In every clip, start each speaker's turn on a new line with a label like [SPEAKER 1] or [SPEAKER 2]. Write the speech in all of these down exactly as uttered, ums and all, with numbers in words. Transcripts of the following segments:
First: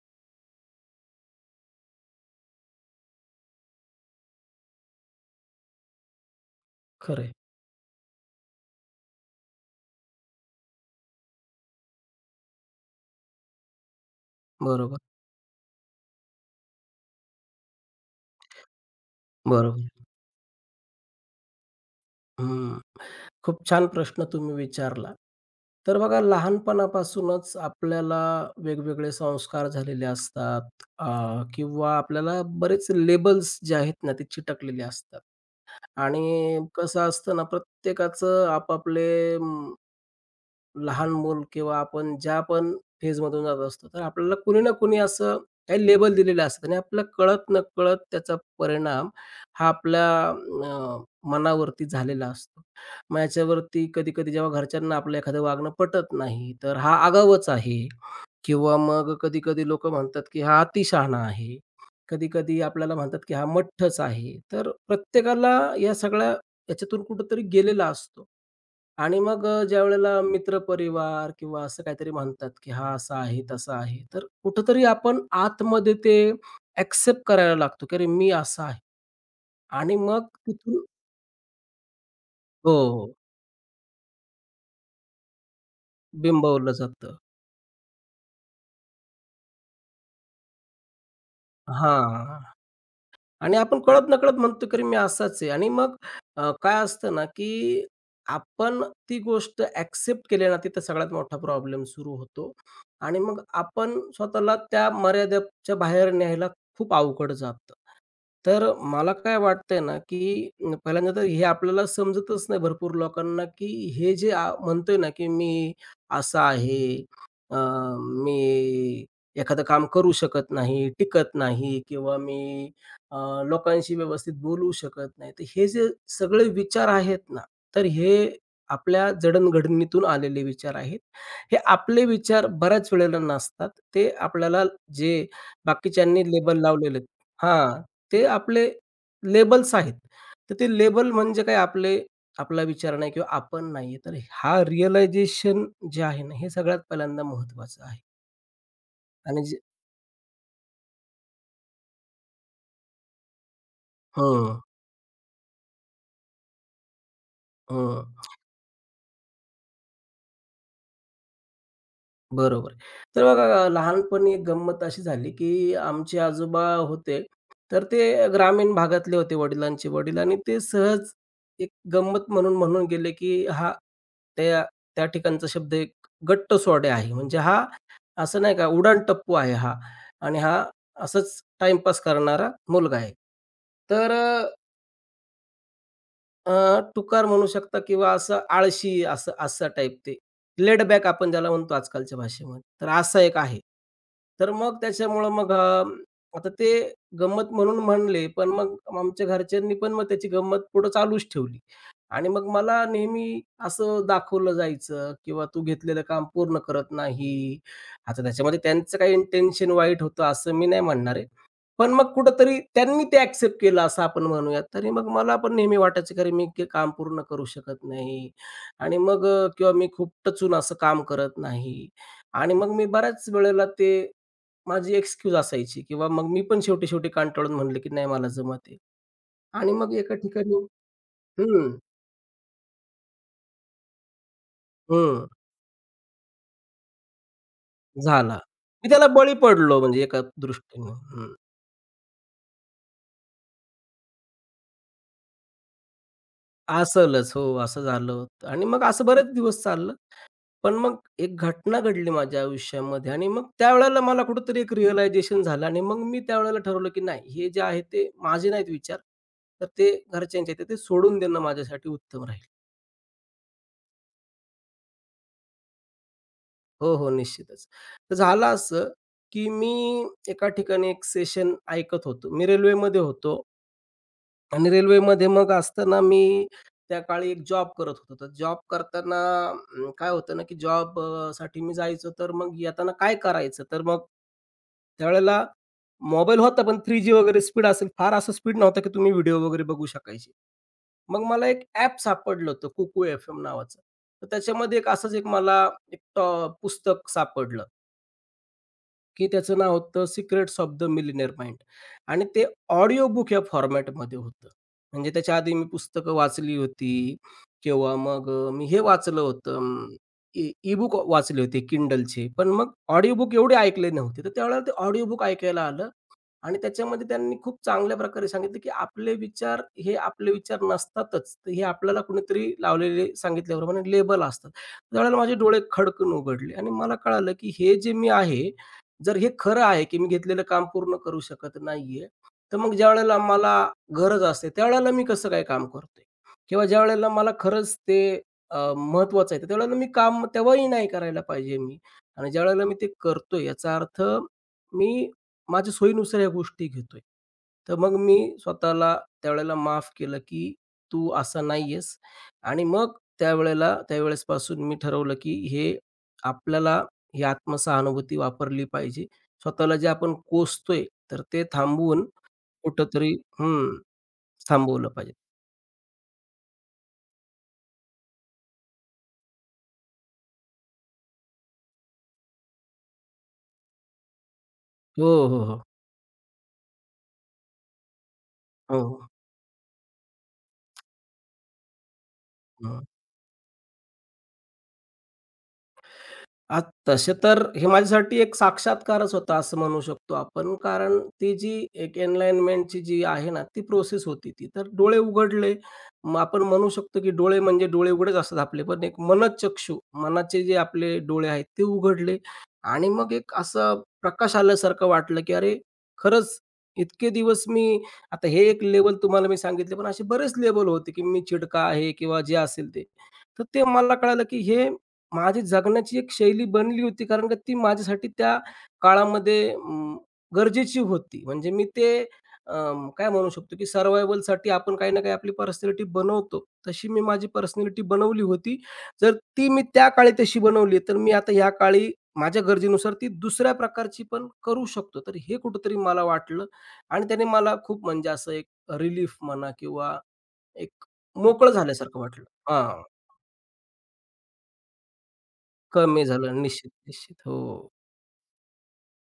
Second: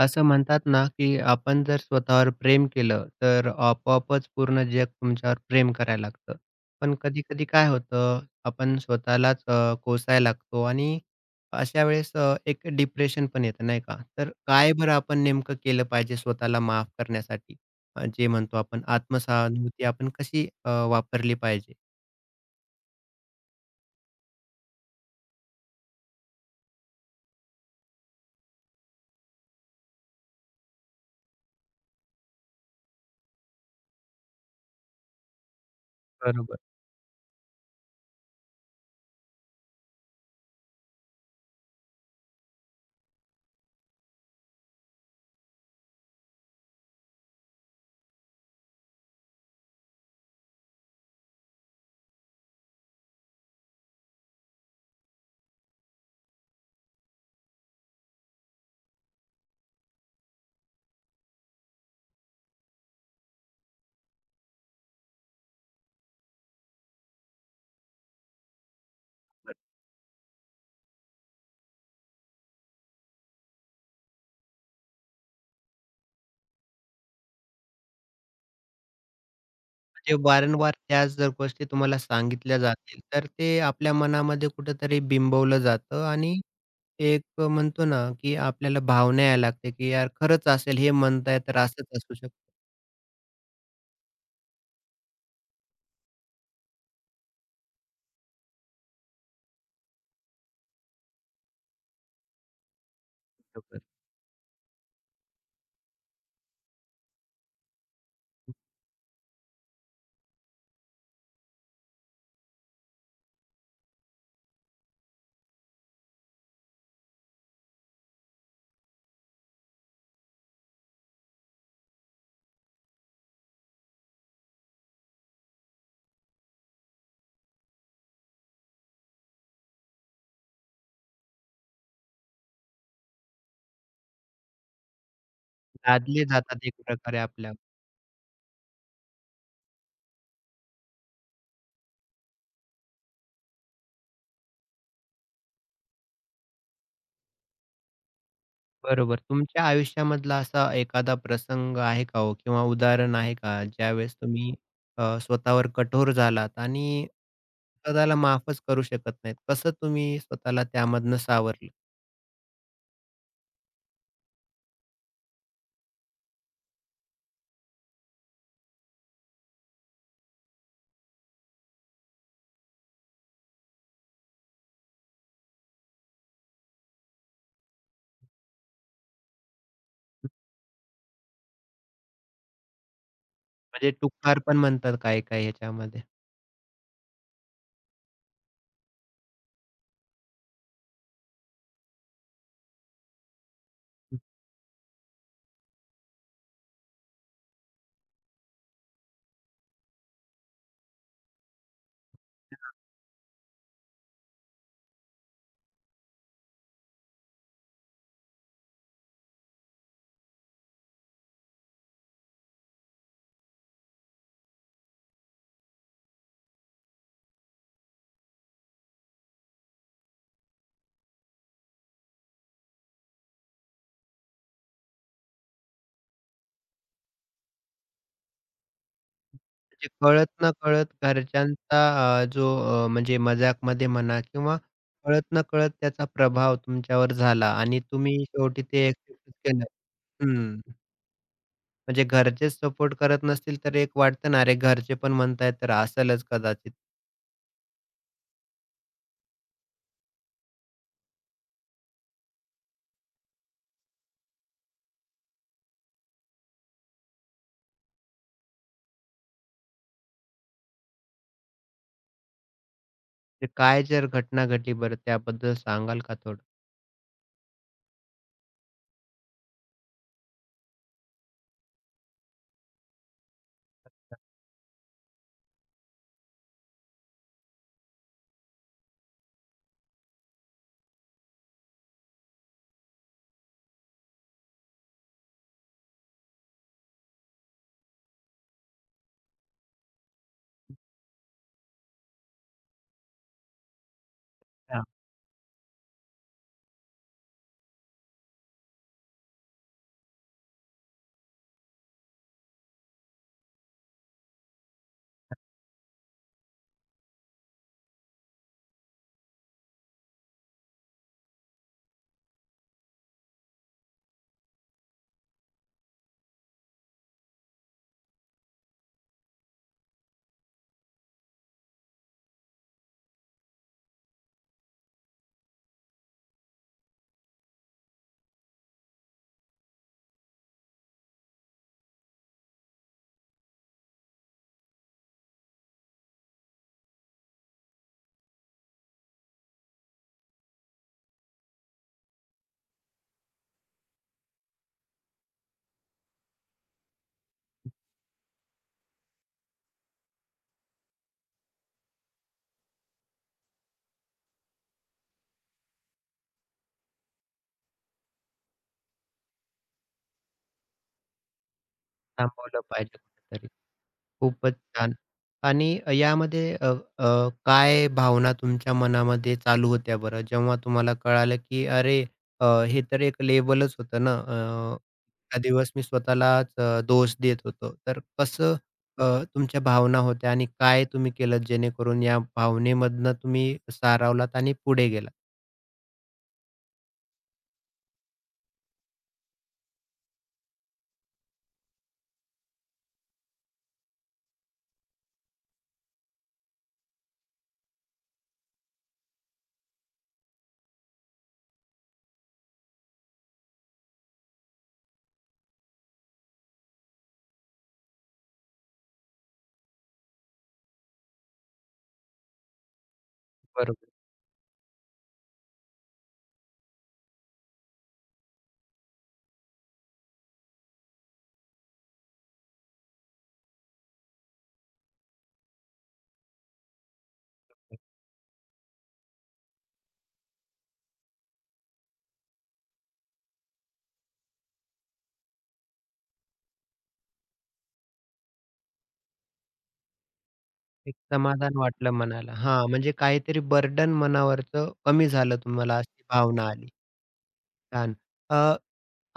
[SPEAKER 1] असं म्हणतात ना, की आपण जर स्वतःवर प्रेम केलं, तर आपोआपच पूर्ण जग तुमच्यावर प्रेम करायला लागतं. पण
[SPEAKER 2] खरं आहे.
[SPEAKER 1] कधी-कधी काय होतं, आपण स्वतःलाच अ, कोसायला लागतो आणि अशा वेळेस अ, एक डिप्रेशन पण येतं, नाही का? तर काय बरं
[SPEAKER 2] बरोबर,
[SPEAKER 1] आपण नेमकं केलं पाहिजे स्वतःला माफ करण्यासाठी? अ, जे म्हणतो आपण
[SPEAKER 2] बरोबर.
[SPEAKER 1] आत्मसहानुभूती आपण कशी अ, वापरली पाहिजे?
[SPEAKER 2] हं. खूप छान प्रश्न तुम्ही विचारला. तर बघा लहानपणापासूनच आपल्याला वेगवेगळे संस्कार झालेले असतात अ, किंवा आपल्याला बरेच लेबल्स जे आहेत ना ते चिटकलेले असतात
[SPEAKER 1] बरोबर.
[SPEAKER 2] आणि कसं असतं ना प्रत्येकाचं आपापले लहान मूल किंवा आपण ज्या पण फेजमधून जात असतो, तर आपल्याला कुणी ना कुणी असं काही लेबल दिलेलं असतं आणि आपल्याला कळत-नकळत त्याचा परिणाम हा आपल्या अ, मनावरती झालेला असतो. मग याच्यावरती कधी-कधी जेव्हा घरच्यांना आपलं एखादं वागणं पटत नाही, तर हा आगाऊच आहे किंवा मग कधी-कधी लोकं म्हणतात, की हा अतिशहाणा आहे. कधी-कधी आपल्याला म्हणतात, की हा मठ्ठच आहे. तर प्रत्येकाला या सगळ्या याच्यातून कुठेतरी गेलेला असतो. आणि मग अ, ज्यावेळेला मित्रपरिवार किंवा असं काहीतरी म्हणतात, की हा असा आहे, तसा आहे. तर कुठेतरी आपण आतमध्ये ते ॲक्सेप्ट करायला लागतो, की अरे मी असा आहे आणि
[SPEAKER 1] जे
[SPEAKER 2] मग
[SPEAKER 1] वारंवार
[SPEAKER 2] तिथून
[SPEAKER 1] त्याच जर गोष्टी तुम्हाला सांगितल्या
[SPEAKER 2] हो, हो,
[SPEAKER 1] जातील,
[SPEAKER 2] हो,
[SPEAKER 1] तर ते आपल्या मनामध्ये कुठेतरी बिंबवलं जातं आणि
[SPEAKER 2] बिंबवलं जातं.
[SPEAKER 1] एक अ, म्हणतो ना, की आपल्याला भावना यायला लागते, की यार खरंच असेल हे म्हणताय तर असंच असू शकतं.
[SPEAKER 2] हां. आणि आपण कळत-नकळत म्हणतो, की अरे, मी असाच आहे आणि मग अ, काय असतं ना, की आपण ती गोष्ट ॲक्सेप्ट केली ना, तिथं सगळ्यात मोठा प्रॉब्लेम सुरू होतो आणि मग
[SPEAKER 1] बरोबर.
[SPEAKER 2] आपण स्वतःला त्या मर्यादेच्या बाहेर न्यायला खूप अवघड जातं. तर मला काय वाटतंय ना, की अं, पहिल्यांदा तर हे आपल्याला समजतच नाही भरपूर लोकांना, की हे जे आ म्हणतोय ना, की मी असा आहे, अ, मी एखादं काम करू शकत नाही, टिकत नाही किंवा मी अ, लोकांशी व्यवस्थित बोलू शकत नाही. तर हे जे सगळे विचार आहेत ना, तर हे आपल्या जडणघडणीतून आलेले विचार आहेत. हे आपले विचार बऱ्याच वेळेला नसतात. ते आपल्याला जे बाकीच्यांनी
[SPEAKER 1] लादले
[SPEAKER 2] लेबल
[SPEAKER 1] जातात एक
[SPEAKER 2] लावलेले आहेत
[SPEAKER 1] प्रकारे आपल्या
[SPEAKER 2] हां, ते आपले लेबल्स आहेत. तर ते लेबल म्हणजे काय आपले आपला विचार नाही किंवा आपण नाहीये. तर हा रिअलायझेशन जे आहे ना, हे सगळ्यात पहिल्यांदा महत्त्वाचं आहे
[SPEAKER 1] बरोबर.
[SPEAKER 2] आणि जे
[SPEAKER 1] तुमच्या आयुष्यामधला असा एखादा प्रसंग आहे का हो किंवा उदाहरण आहे का ज्यावेळेस तुम्ही
[SPEAKER 2] हं,
[SPEAKER 1] अ, स्वतःवर कठोर झालात आणि स्वतःला
[SPEAKER 2] हं.
[SPEAKER 1] माफच करू शकत नाहीत. कसं तुम्ही स्वतःला त्यामधनं सावरलं?
[SPEAKER 2] बरोबर. तर बघा अ, लहानपणी एक गंमत अशी झाली, की आमचे आजोबा होते, तर ते ग्रामीण भागातले होते वडिलांचे वडील आणि ते सहज एक गंमत म्हणून म्हणून गेले, की हा त्या त्या ठिकाणचा शब्द एक गट्ट सोडे आहे. म्हणजे हा असं नाही का उडाणटप्पू आहे हा आणि हा असंच टाईमपास करणारा मुलगा आहे.
[SPEAKER 1] म्हणजे
[SPEAKER 2] तर
[SPEAKER 1] टुकार पण म्हणतात काही-काही ह्याच्यामध्ये.
[SPEAKER 2] अ, टुकार म्हणू शकता किंवा असं आळशी असं असा टाईप ते. लेड बॅक आपण ज्याला म्हणतो आजकालच्या भाषेमध्ये. तर असा एक आहे. तर मग त्याच्यामुळं मग अ, आता ते गंमत म्हणून म्हणले, पण मग आमच्या घरच्यांनी पण मग त्याची गंमत पुढं चालूच ठेवली. आणि मग मला नेहमी असं दाखवलं जायचं किंवा तू घेतलेलं काम पूर्ण करत नाही. आता त्याच्यामध्ये त्यांचं काही इंटेन्शन वाईट होतं असं मी नाही म्हणणार आहे. पण मग कुठेतरी त्यांनी ते ॲक्सेप्ट केलं असं आपण म्हणूयात. तरी मग मला पण नेहमी वाटायचं की मी ते काम पूर्ण करू शकत नाही आणि मग अ, किंवा मी खूप टचून असं काम करत नाही आणि मग मी बऱ्याच वेळेला ते माझी एक्सक्यूज असायची किंवा मग मी पण शेवटी-शेवटी कंटाळून म्हणलं की नाही मला जमत आहे आणि
[SPEAKER 1] म्हणजे
[SPEAKER 2] मग एका ठिकाणी
[SPEAKER 1] कळत-नकळत
[SPEAKER 2] हं,
[SPEAKER 1] घरच्यांचा अ, जो अ, म्हणजे मजाकमध्ये म्हणा किंवा
[SPEAKER 2] हं,
[SPEAKER 1] कळत-नकळत त्याचा प्रभाव तुमच्यावर झाला आणि तुम्ही
[SPEAKER 2] झाला.
[SPEAKER 1] शेवटी ते
[SPEAKER 2] मी त्याला
[SPEAKER 1] एक्सेप्टच
[SPEAKER 2] बळी
[SPEAKER 1] केलं.
[SPEAKER 2] पडलो म्हणजे एका
[SPEAKER 1] हं.
[SPEAKER 2] दृष्टीने. हं.
[SPEAKER 1] म्हणजे घरचेच सपोर्ट करत नसतील तर एक वाटतं ना, अरे घरचे पण म्हणतायत तर असेलच कदाचित.
[SPEAKER 2] असलच. हो, असं झालं होतं आणि मग असं बरेच दिवस चाललं. पण मग एक घटना घडली माझ्या आयुष्यामध्ये आणि मग त्यावेळेला मला कुठेतरी एक रिअलायझेशन झालं आणि मग मी त्यावेळेला ठरवलं, की नाही हे जे आहे ते माझे नाहीत विचार, तर ते घरच्यांचे आहेत, तर ते सोडून देणं माझ्यासाठी उत्तम राहील.
[SPEAKER 1] म्हणजे काय जर घटना घडली बरं त्याबद्दल सांगाल का थोडं?
[SPEAKER 2] हो, हो, निश्चितच. तर झालं असं, की मी एका ठिकाणी एक सेशन ऐकत होतो. मी रेल्वेमध्ये होतो आणि रेल्वेमध्ये मग असताना मी त्या काळी एक जॉब करत होतो. तर जॉब करताना अं, काय होतं ना, की जॉब साठी मी जायचो, तर मग येताना काय करायचं? तर मग त्यावेळेला मोबाईल होता, पण थ्री जी वगैरे स्पीड असेल. फार असं स्पीड नव्हता, की तुम्ही व्हिडिओ वगैरे बघू शकायचे. मग मला एक ॲप सापडलं होतं कुकू एफ-एम नावाचं. तर त्याच्यामध्ये
[SPEAKER 1] हां,
[SPEAKER 2] एक असंच एक मला एक टॉ पुस्तक सापडलं, की त्याचं नाव होतं secrets of the millionaire mind आणि ते ऑडिओ बुक या फॉर्मॅटमध्ये होतं. म्हणजे त्याच्या आधी मी पुस्तकं वाचली होती किंवा मग अ, मी हे वाचलं होतं अं, ई ई-बुक वाचले होते Kindleचे. पण मग ऑडिओ बुक एवढे ऐकले नव्हते. तर त्यावेळेला ते ऑडिओ बुक ऐकायला आलं आणि त्याच्यामध्ये त्यांनी खूप चांगल्या प्रकारे सांगितलं, की आपले विचार हे आपले विचार नसतातच. तर हे आपल्याला कुणीतरी लावलेले सांगितल्याप्रमाणे लेबल असतात. त्यावेळेला माझे डोळे खडकन उघडले आणि मला कळालं, की हे जे मी आहे, जर हे खरं आहे, की मी घेतलेलं काम पूर्ण करू शकत नाहीये, तर मग ज्यावेळेला मला गरज असते, त्यावेळेला मी कसं काय काम करतोय? किंवा ज्यावेळेला मला खरंच ते महत्वाचं आहे, तर त्यावेळेला मी काम तेव्हाही नाही करायला पाहिजे मी. आणि ज्यावेळेला मी ते करतोय याचा अर्थ मी माझ्या सोयीनुसार या गोष्टी घेतोय. तर मग मी स्वतःला त्यावेळेला माफ केलं, की तू असा नाहीयेस आणि मग त्यावेळेला त्यावेळेसपासून मी ठरवलं, की हे आपल्याला ही आत्मसहानुभूती वापरली पाहिजे. स्वतःला जे आपण कोसतोय, तर ते थांबवून
[SPEAKER 1] थांबवलं पाहिजे
[SPEAKER 2] कुठेतरी
[SPEAKER 1] कुठेतरी.
[SPEAKER 2] हं,
[SPEAKER 1] खूपच
[SPEAKER 2] थांबवलं
[SPEAKER 1] छान.
[SPEAKER 2] पाहिजे.
[SPEAKER 1] आणि यामध्ये अ, अ, काय भावना तुमच्या मनामध्ये चालू होत्या बरं? जेव्हा तुम्हाला कळालं, की अरे, अ, हे तर एक लेबलच होतं ना. अ,
[SPEAKER 2] हो,
[SPEAKER 1] त्या
[SPEAKER 2] हो, हो.
[SPEAKER 1] दिवस मी स्वतःलाच अ, दोष देत होतो. तर कसं
[SPEAKER 2] हो,
[SPEAKER 1] अ,
[SPEAKER 2] हो.
[SPEAKER 1] तुमच्या भावना होत्या आणि काय तुम्ही केलत जेणेकरून या भावनेमधनं तुम्ही सारावलात आणि पुढे गेलात?
[SPEAKER 2] आ, तसे तर हे माझ्यासाठी एक साक्षात्कारच होता असं म्हणू शकतो आपण. कारण ती जी एक एनलाइनमेंटची जी आहे ना, ती प्रोसेस होती ती. तर डोळे उघडले. मग आपण म्हणू शकतो की डोळे म्हणजे डोळे उघडेच असतात आपले, पण एक मनःचक्षू, मनाचे जे आपले डोळे आहेत ते उघडले आणि मग एक असं प्रकाश आल्यासारखं वाटलं की अरे, खरंच इतके दिवस मी आता हे एक लेव्हल तुम्हाला मी सांगितले, पण असे बरेच लेव्हल होते की मी चिडका आहे किंवा जे असेल ते. तर ते
[SPEAKER 1] बरोबर.
[SPEAKER 2] मला कळालं, की हे माझी जगण्याची एक शैली बनली होती, कारण का ती माझ्यासाठी त्या काळामध्ये अं, गरजेची होती. म्हणजे मी ते अं, काय म्हणू शकतो, की सर्व्हायव्हलसाठी आपण काही ना काही आपली पर्सनॅलिटी बनवतो. तशी मी माझी पर्सनॅलिटी बनवली होती. जर ती मी त्या काळी तशी बनवली, तर मी आता या काळी माझ्या गरजेनुसार ती दुसऱ्या प्रकारची पण करू शकतो. तर हे कुठेतरी मला वाटलं आणि त्याने मला खूप म्हणजे असं एक रिलीफ म्हणा किंवा एक
[SPEAKER 1] एक
[SPEAKER 2] मोकळं
[SPEAKER 1] समाधान वाटलं
[SPEAKER 2] झाल्यासारखं वाटलं.
[SPEAKER 1] मनाला. हां,
[SPEAKER 2] हां.
[SPEAKER 1] म्हणजे काहीतरी बर्डन मनावरचं कमी झालं तुम्हाला अशी
[SPEAKER 2] कमी झालं.
[SPEAKER 1] भावना आली.
[SPEAKER 2] निश्चित, निश्चित. हो.
[SPEAKER 1] छान.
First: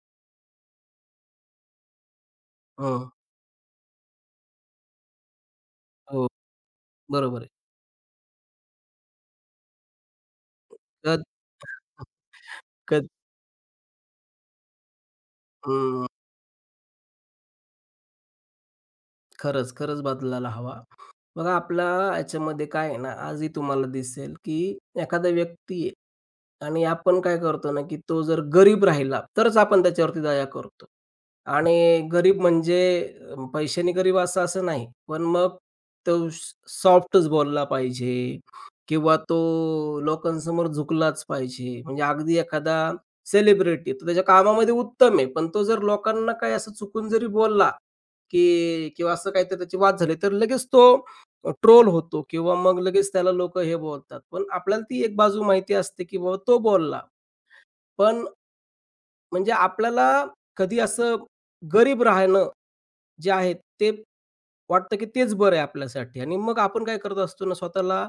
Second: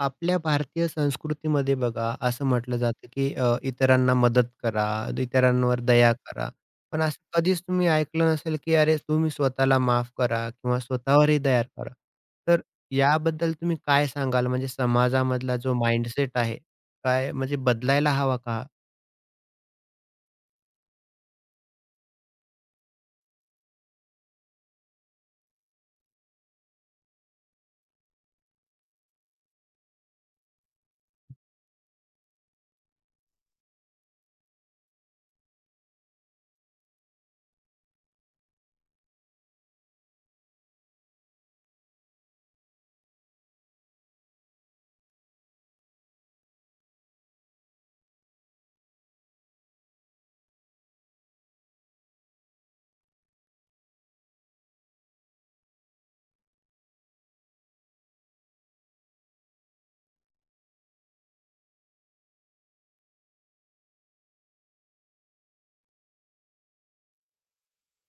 [SPEAKER 1] आपल्या भारतीय संस्कृतीमध्ये बघा, असं म्हटलं जातं,
[SPEAKER 2] हं.
[SPEAKER 1] की अ, इतरांना मदत करा, इतरांवर दया
[SPEAKER 2] हो.
[SPEAKER 1] करा. पण असं
[SPEAKER 2] बरोबर आहे.
[SPEAKER 1] कधीच तुम्ही ऐकलं नसेल, की "अरे, तुम्ही स्वतःला माफ करा किंवा
[SPEAKER 2] कद
[SPEAKER 1] स्वतःवरही दया करा." तर
[SPEAKER 2] कद
[SPEAKER 1] याबद्दल तुम्ही काय सांगाल? म्हणजे समाजामधला जो
[SPEAKER 2] हं.
[SPEAKER 1] माइंडसेट आहे, काय म्हणजे बदलायला हवा का?
[SPEAKER 2] खरंच, खरंच बदलायला हवा बघा आपला याच्यामध्ये काय आहे ना, आजही तुम्हाला दिसेल, की एखादा व्यक्ती आहे आणि आपण काय करतो ना, की तो जर गरीब राहिला, तरच आपण त्याच्यावरती दया करतो. आणि गरीब म्हणजे अ, पैशाने गरीब असं असं नाही. पण मग तो स सॉफ्टच बोलला पाहिजे किंवा तो लोकांसमोर झुकलाच पाहिजे. म्हणजे अगदी एखादा सेलिब्रिटी तो त्याच्या कामामध्ये उत्तम आहे. पण तो जर लोकांना काही असं चुकून जरी बोलला, की किंवा असं काहीतरी त्याची वाद झाली, तर लगेच तो ट्रोल होतो किंवा मग लगेच त्याला लोकं हे बोलतात. पण आपल्याला ती एक बाजू माहिती असते, की बाबा तो बोलला. पण म्हणजे आपल्याला कधी असं गरीब राहणं जे आहे ते वाटतं, की तेच बरं आहे आपल्यासाठी आणि मग आपण काय करत असतो ना, स्वतःला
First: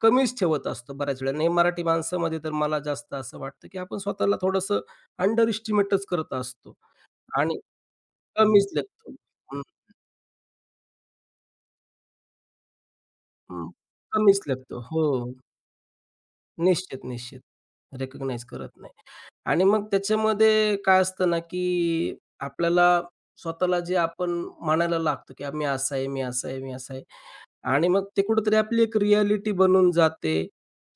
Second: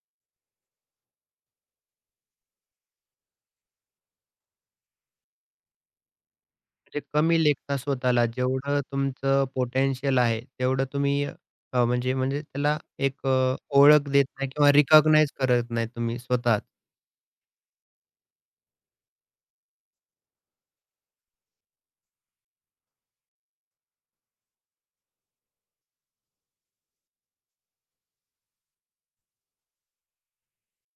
[SPEAKER 2] कमीच ठेवत असतो बऱ्याच वेळा. आणि मराठी माणसामध्ये तर मला जास्त असं वाटतं, की आपण स्वतःला थोडंसं अंडर एस्टिमेटच करत असतो
[SPEAKER 1] म्हणजे कमी
[SPEAKER 2] आणि
[SPEAKER 1] लेखता स्वतःला.
[SPEAKER 2] कमीच
[SPEAKER 1] जेवढं
[SPEAKER 2] लेखतो.
[SPEAKER 1] तुमचं
[SPEAKER 2] हं,
[SPEAKER 1] पोटेन्शियल आहे, तेवढं तुम्ही अ, म्हणजे म्हणजे त्याला एक अ,
[SPEAKER 2] हं.
[SPEAKER 1] ओळख देत
[SPEAKER 2] कमीच
[SPEAKER 1] नाही किंवा
[SPEAKER 2] लेखतो. हो.
[SPEAKER 1] रिकॉग्नाइज करत नाही तुम्ही स्वतःच.
[SPEAKER 2] निश्चित, निश्चित. रिकॉग्नाइज करत नाही. आणि मग त्याच्यामध्ये काय असतं ना, की आपल्याला स्वतःला जे आपण म्हणायला लागतो, की मी असा आहे, मी असा आहे, मी असा आहे. आणि मग ते कुठेतरी आपली एक रिॲलिटी बनून जाते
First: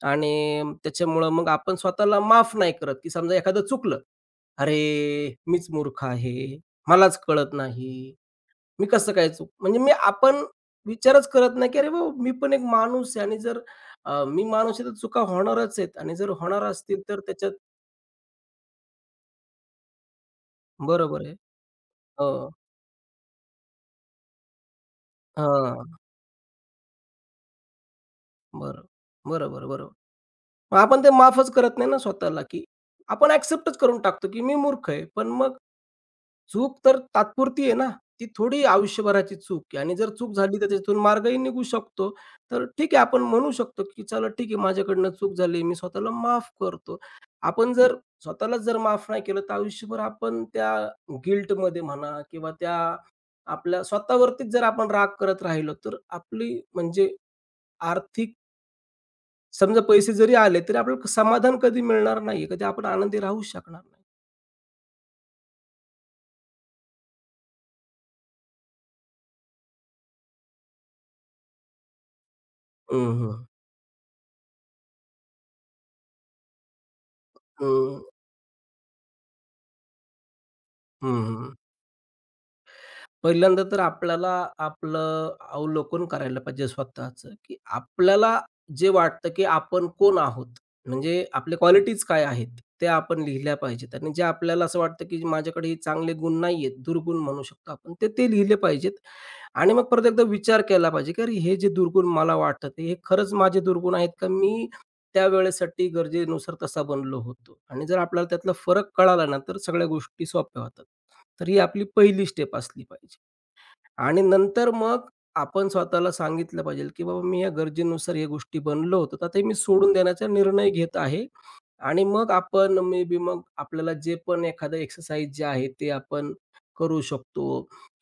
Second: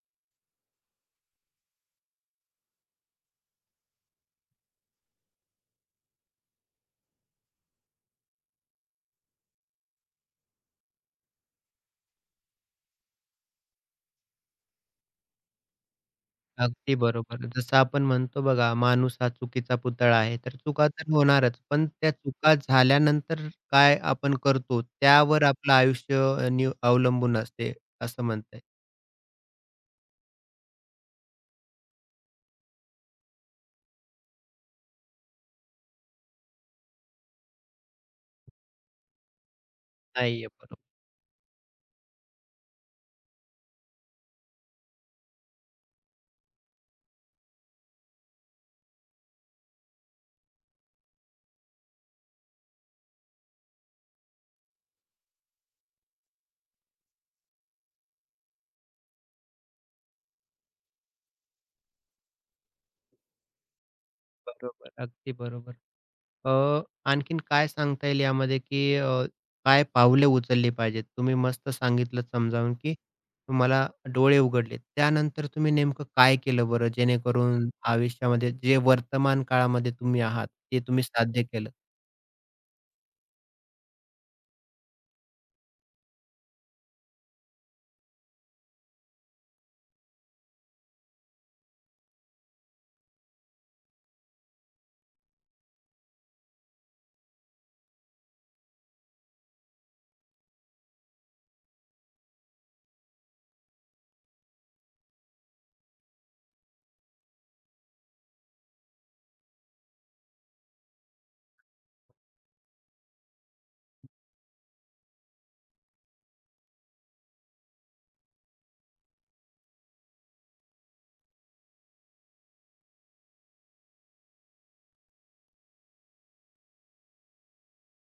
[SPEAKER 2] आणि त्याच्यामुळं मग आपण स्वतःला माफ नाही करत, की समजा एखादं चुकलं, "अरे, मीच मूर्ख आहे, मलाच कळत नाही, मी कसं काय चूक" म्हणजे मी आपण विचारच करत नाही, की "अरे बाबा, मी पण एक माणूस आहे आणि जर अ, मी माणूस आहे तर चुका होणारच आहेत आणि जर होणार
[SPEAKER 1] अगदी
[SPEAKER 2] असतील तर
[SPEAKER 1] बरोबर.
[SPEAKER 2] त्याच्यात"
[SPEAKER 1] जसं आपण म्हणतो बघा, माणूस हा चुकीचा पुतळा आहे. तर चुका तर
[SPEAKER 2] बरोबर आहे.
[SPEAKER 1] होणारच. पण त्या
[SPEAKER 2] हो.
[SPEAKER 1] चुका झाल्यानंतर काय आपण करतो, त्यावर आपलं
[SPEAKER 2] हां,
[SPEAKER 1] आयुष्य अ, नि अवलंबून असते, असं म्हणता
[SPEAKER 2] बरं. बरोबर, बरोबर. मग आपण ते माफच करत नाही ना स्वतःला, की आपण ॲक्सेप्टच करून टाकतो, की मी मूर्ख आहे. पण मग चूक तर तात्पुरती आहे ना, ती थोडी आयुष्यभराची चूक आहे आणि जर चूक
[SPEAKER 1] नाहीये
[SPEAKER 2] झाली तर
[SPEAKER 1] बरोबर.
[SPEAKER 2] त्याच्यातून मार्गही निघू शकतो. तर ठीक आहे आपण म्हणू शकतो, की चला ठीक आहे माझ्याकडनं चूक झाली, मी स्वतःला माफ करतो. आपण जर स्वतःलाच जर माफ नाही केलं, तर आयुष्यभर आपण त्या गिल्टमध्ये म्हणा किंवा त्या आपल्या स्वतःवरतीच जर आपण राग करत राहिलो, तर आपली म्हणजे आर्थिक समजा पैसे जरी आले, तरी आपल्याला समाधान कधी मिळणार नाहीये, कधी आपण आनंदी राहूच शकणार नाही.
[SPEAKER 1] बरोबर. अगदी बरोबर. अ, आणखीन काय सांगता येईल यामध्ये, की अ, काय पावले उचलली पाहिजेत? तुम्ही मस्त सांगितलंत समजावून, की
[SPEAKER 2] हं, हं.
[SPEAKER 1] तुम्हाला डोळे उघडलेत. त्यानंतर तुम्ही नेमकं काय केलं बरं, जेणेकरून
[SPEAKER 2] हं,
[SPEAKER 1] आयुष्यामध्ये जे वर्तमान काळामध्ये तुम्ही आहात, ते तुम्ही साध्य
[SPEAKER 2] हं,
[SPEAKER 1] केलं?
[SPEAKER 2] पहिल्यांदा तर आपल्याला आपलं अवलोकन करायला पाहिजे स्वतःचं, की आपल्याला जे वाटतं, की आपण कोण आहोत? म्हणजे आपल्या क्वालिटीज काय आहेत? त्या आपण लिहिल्या पाहिजेत आणि जे आपल्याला असं वाटतं, की माझ्याकडे हे चांगले गुण नाहीयेत, दुर्गुण म्हणू शकतो आपण, तर ते लिहिले पाहिजेत आणि मग परत एकदा विचार केला पाहिजे, की अरे हे जे दुर्गुण मला वाटतात, हे खरंच माझे दुर्गुण आहेत का? मी त्यावेळेसाठी गरजेनुसार तसा बनलो होतो आणि जर आपल्याला त्यातला फरक कळाला ना, तर सगळ्या गोष्टी सोप्या होतात. तर ही आपली पहिली स्टेप असली पाहिजे. आणि नंतर मग आपण स्वतःला सांगितलं पाहिजे, की बाबा मी या गरजेनुसार या गोष्टी बनलो होतो, तर ते मी सोडून देण्याचा निर्णय घेत आहे. आणि मग आपण मे बी मग आपल्याला जे पण एखादं एक्सरसाइज जे आहे ते आपण करू शकतो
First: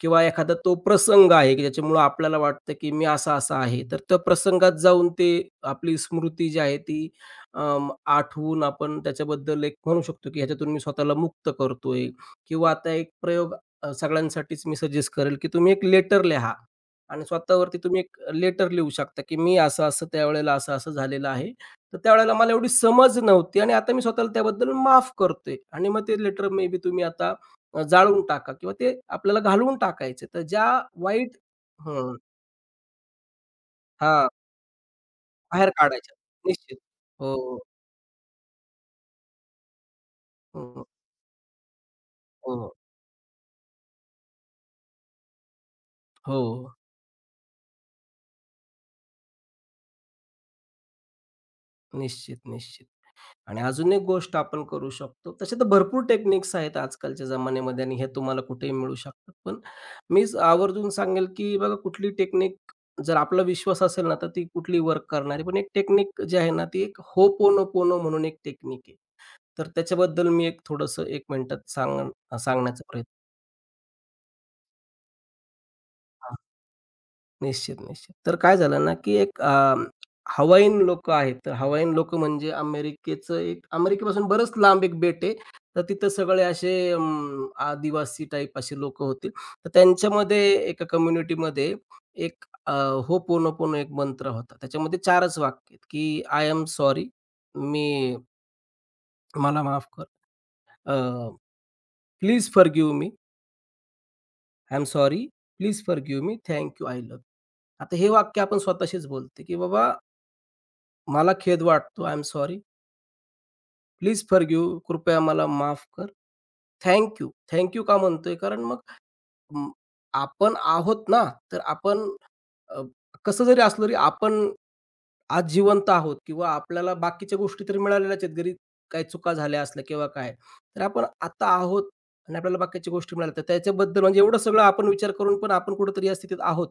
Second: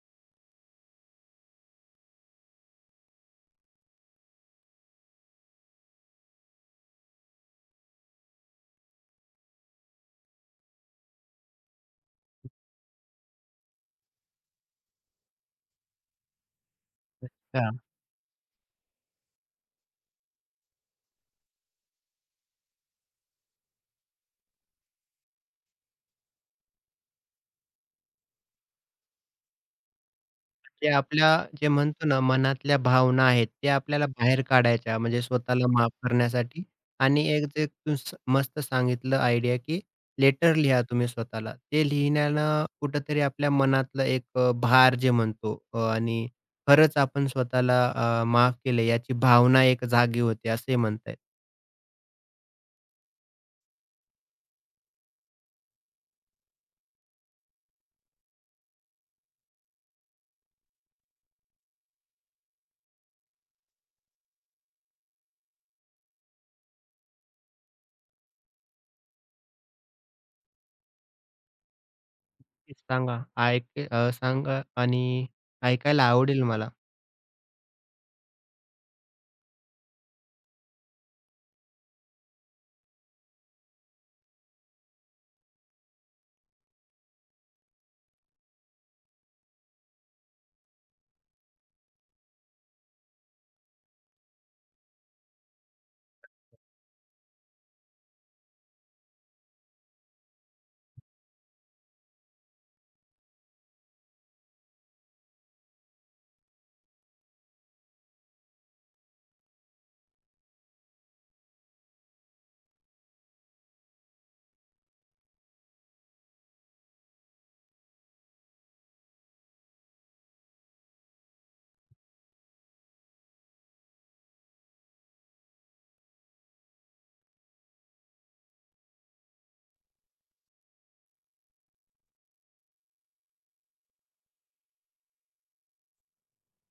[SPEAKER 2] किंवा एखादा तो प्रसंग आहे, की ज्याच्यामुळं आपल्याला वाटतं, की मी असा-असा आहे. तर त्या प्रसंगात जाऊन ते आपली स्मृती जी आहे ती अं, आठवून आपण त्याच्याबद्दल एक म्हणू शकतो, की ह्याच्यातून मी स्वतःला मुक्त करतोय किंवा आता एक प्रयोग अ, सगळ्यांसाठीच मी सजेस्ट करेल, की तुम्ही एक लेटर लिहा आणि स्वतःवरती तुम्ही एक लेटर लिहू शकता, की मी असं-असं त्यावेळेला असं-असं झालेलं आहे तर त्यावेळेला मला एवढी समज नव्हती आणि आता मी स्वतःला त्याबद्दल माफ करतोय आणि मग ते लेटर मे बी तुम्ही आता अ, जाळून टाका किंवा ते आपल्याला घालवून टाकायचे. तर ज्या
[SPEAKER 1] ते आपल्या
[SPEAKER 2] वाईट
[SPEAKER 1] जे म्हणतो
[SPEAKER 2] हं,
[SPEAKER 1] ना, मनातल्या भावना आहेत, ते आपल्याला
[SPEAKER 2] हां,
[SPEAKER 1] बाहेर काढायच्या म्हणजे स्वतःला
[SPEAKER 2] बाहेर
[SPEAKER 1] माफ
[SPEAKER 2] काढायच्या.
[SPEAKER 1] करण्यासाठी
[SPEAKER 2] निश्चित.
[SPEAKER 1] आणि एक
[SPEAKER 2] हो,
[SPEAKER 1] जे तू स मस्त सांगितलं आयडिया, की लेटर
[SPEAKER 2] हो,
[SPEAKER 1] लिहा
[SPEAKER 2] हो,
[SPEAKER 1] तुम्ही स्वतःला. ते लिहिण्यानं
[SPEAKER 2] हो,
[SPEAKER 1] कुठेतरी आपल्या मनातलं एक अ, भार जे म्हणतो अ, आणि
[SPEAKER 2] हो,
[SPEAKER 1] खरंच आपण स्वतःला अ, माफ केलं याची भावना एक जागी होते, असे म्हणताय.
[SPEAKER 2] निश्चित, निश्चित. आणि अजून एक गोष्ट आपण करू शकतो. तसे तर भरपूर टेक्निक्स आहेत आजकालच्या जमान्यामध्ये आणि हे तुम्हाला कुठेही मिळू शकतात. पण मी स- आवर्जून सांगेल, की बघा कुठली टेक्निक जर आपला विश्वास असेल ना, तर ती कुठली वर्क करणारी. पण एक टेक्निक जी आहे ना, ती एक Ho'oponopono म्हणून एक टेक्निक आहे. तर त्याच्याबद्दल मी एक थोडंसं एक मिनिटात सांगण सांगण्याचा प्रयत्न
[SPEAKER 1] सांगा ऐक अ, सांगा आणि ऐकायला आवडेल मला.
[SPEAKER 2] निश्चित, निश्चित. तर काय झालं ना, की एक अ, हवाईन लोकं आहेत. तर हवाईन लोकं म्हणजे अमेरिकेचं एक अमेरिकेपासून बरंच लांब एक बेट आहे. तर तिथं सगळे असे अं, आदिवासी टाइप असे लोकं होते. तर त्यांच्यामध्ये एका कम्युनिटीमध्ये एक अ, Ho'oponopono एक मंत्र होता. त्याच्यामध्ये चारच वाक्य आहेत, की "आय एम सॉरी" मी "मला माफ कर." अ, "please forgive me." "I am sorry." "Please forgive me." "Thank you. I love आता हे वाक्य आपण स्वतःशीच बोलतो, की बाबा मला खेद वाटतो. I am sorry. Please forgive कृपया मला माफ कर. Thank you. थँक यू का म्हणतोय? कारण मग अं, आपण आहोत ना, तर आपण अ, कसं जरी असलं तरी आपण आज जिवंत आहोत किंवा आपल्याला बाकीच्या गोष्टी तरी मिळालेल्याच आहेत. जरी काही चुका झाल्या असल्या किंवा काय, तर आपण आता आहोत आणि आपल्याला बाकीच्या गोष्टी मिळाल्या. तर त्याच्याबद्दल म्हणजे एवढं सगळं आपण विचार करून पण आपण कुठेतरी या स्थितीत आहोत.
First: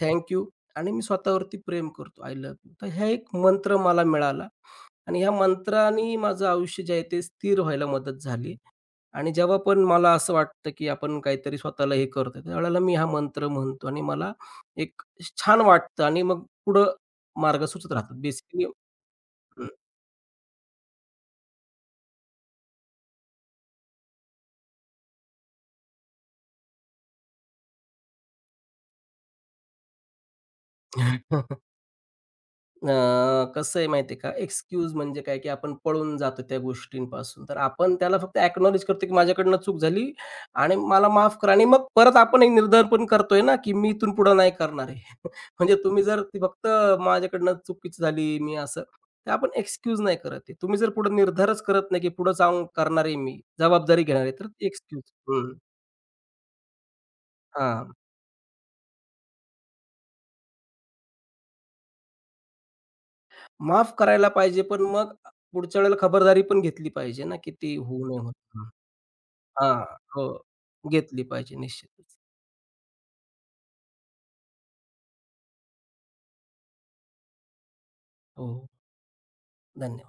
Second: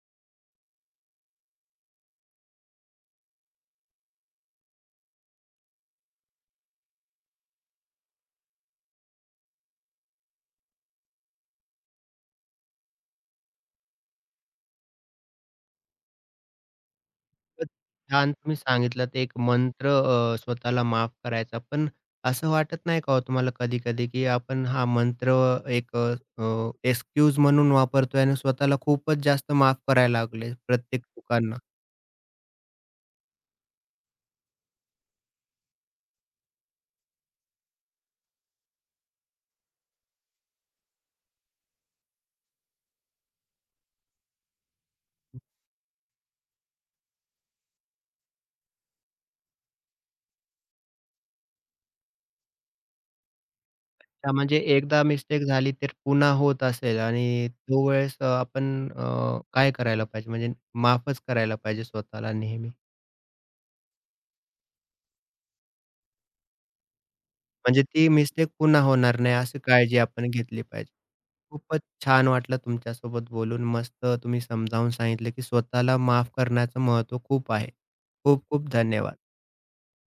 [SPEAKER 2] थँक आणि मी स्वतःवरती प्रेम करतो. I love you. तर हा एक मंत्र मला मिळाला आणि ह्या मंत्राने माझं आयुष्य जे आहे ते स्थिर व्हायला मदत झाली आणि जेव्हा पण मला असं वाटतं, की आपण काहीतरी स्वतःला हे करतोय, त्यावेळेला मी हा मंत्र म्हणतो आणि मला एक छान वाटतं आणि मग पुढं मार्ग
[SPEAKER 1] खूपच
[SPEAKER 2] सुचत राहतात.
[SPEAKER 1] छान तुम्ही
[SPEAKER 2] बेसिकली
[SPEAKER 1] सांगितलात एक मंत्र अ, स्वतःला माफ करायचा. पण असं वाटत नाही का हो तुम्हाला कधी-कधी, की आपण हा मंत्र एक अ, अ, एक्सक्यूज म्हणून वापरतोय आणि स्वतःला खूपच जास्त माफ करायला लागले प्रत्येक
[SPEAKER 2] हं.
[SPEAKER 1] चुकांना?
[SPEAKER 2] अ, कसं आहे माहिती आहे का, एक्सक्यूज म्हणजे काय, की आपण पळून जातो त्या गोष्टींपासून. तर आपण त्याला फक्त अॅक्नॉलेज करतो, की माझ्याकडनं चूक झाली आणि मला माफ करा आणि मग परत आपण एक निर्धारपण करतोय ना, की मी इथून पुढं नाही करणार आहे. म्हणजे तुम्ही जर ती फक्त माझ्याकडनं चुकीच झाली, मी असं, तर आपण एक्सक्यूज नाही करत आहे. तुम्ही जर पुढे निर्धारच करत नाही, की पुढे जाऊन करणार आहे मी, जबाबदारी घेणार आहे,
[SPEAKER 1] त्या
[SPEAKER 2] तर
[SPEAKER 1] म्हणजे
[SPEAKER 2] एक्सक्यूज.
[SPEAKER 1] एकदा मिस्टेक
[SPEAKER 2] हं.
[SPEAKER 1] झाली तर पुन्हा होत असेल आणि तो वेळेस अ, आपण अ, काय करायला पाहिजे म्हणजे माफच करायला पाहिजे स्वतःला नेहमी?
[SPEAKER 2] माफ करायला पाहिजे, पण मग पुढच्या वेळेला खबरदारी पण घेतली पाहिजे ना, की ती
[SPEAKER 1] म्हणजे
[SPEAKER 2] होऊ
[SPEAKER 1] ती
[SPEAKER 2] नये
[SPEAKER 1] मिस्टेक
[SPEAKER 2] म्हणून.
[SPEAKER 1] पुन्हा होणार नाही अशी
[SPEAKER 2] हां,
[SPEAKER 1] काळजी आपण
[SPEAKER 2] हो.
[SPEAKER 1] घेतली पाहिजे.
[SPEAKER 2] घेतली पाहिजे
[SPEAKER 1] खूपच
[SPEAKER 2] निश्चितच.
[SPEAKER 1] छान वाटलं तुमच्यासोबत बोलून. मस्त तुम्ही समजावून सांगितलं, की स्वतःला माफ करण्याचं महत्त्व खूप आहे. खूप
[SPEAKER 2] हो,
[SPEAKER 1] खूप धन्यवाद.
[SPEAKER 2] धन्यवाद.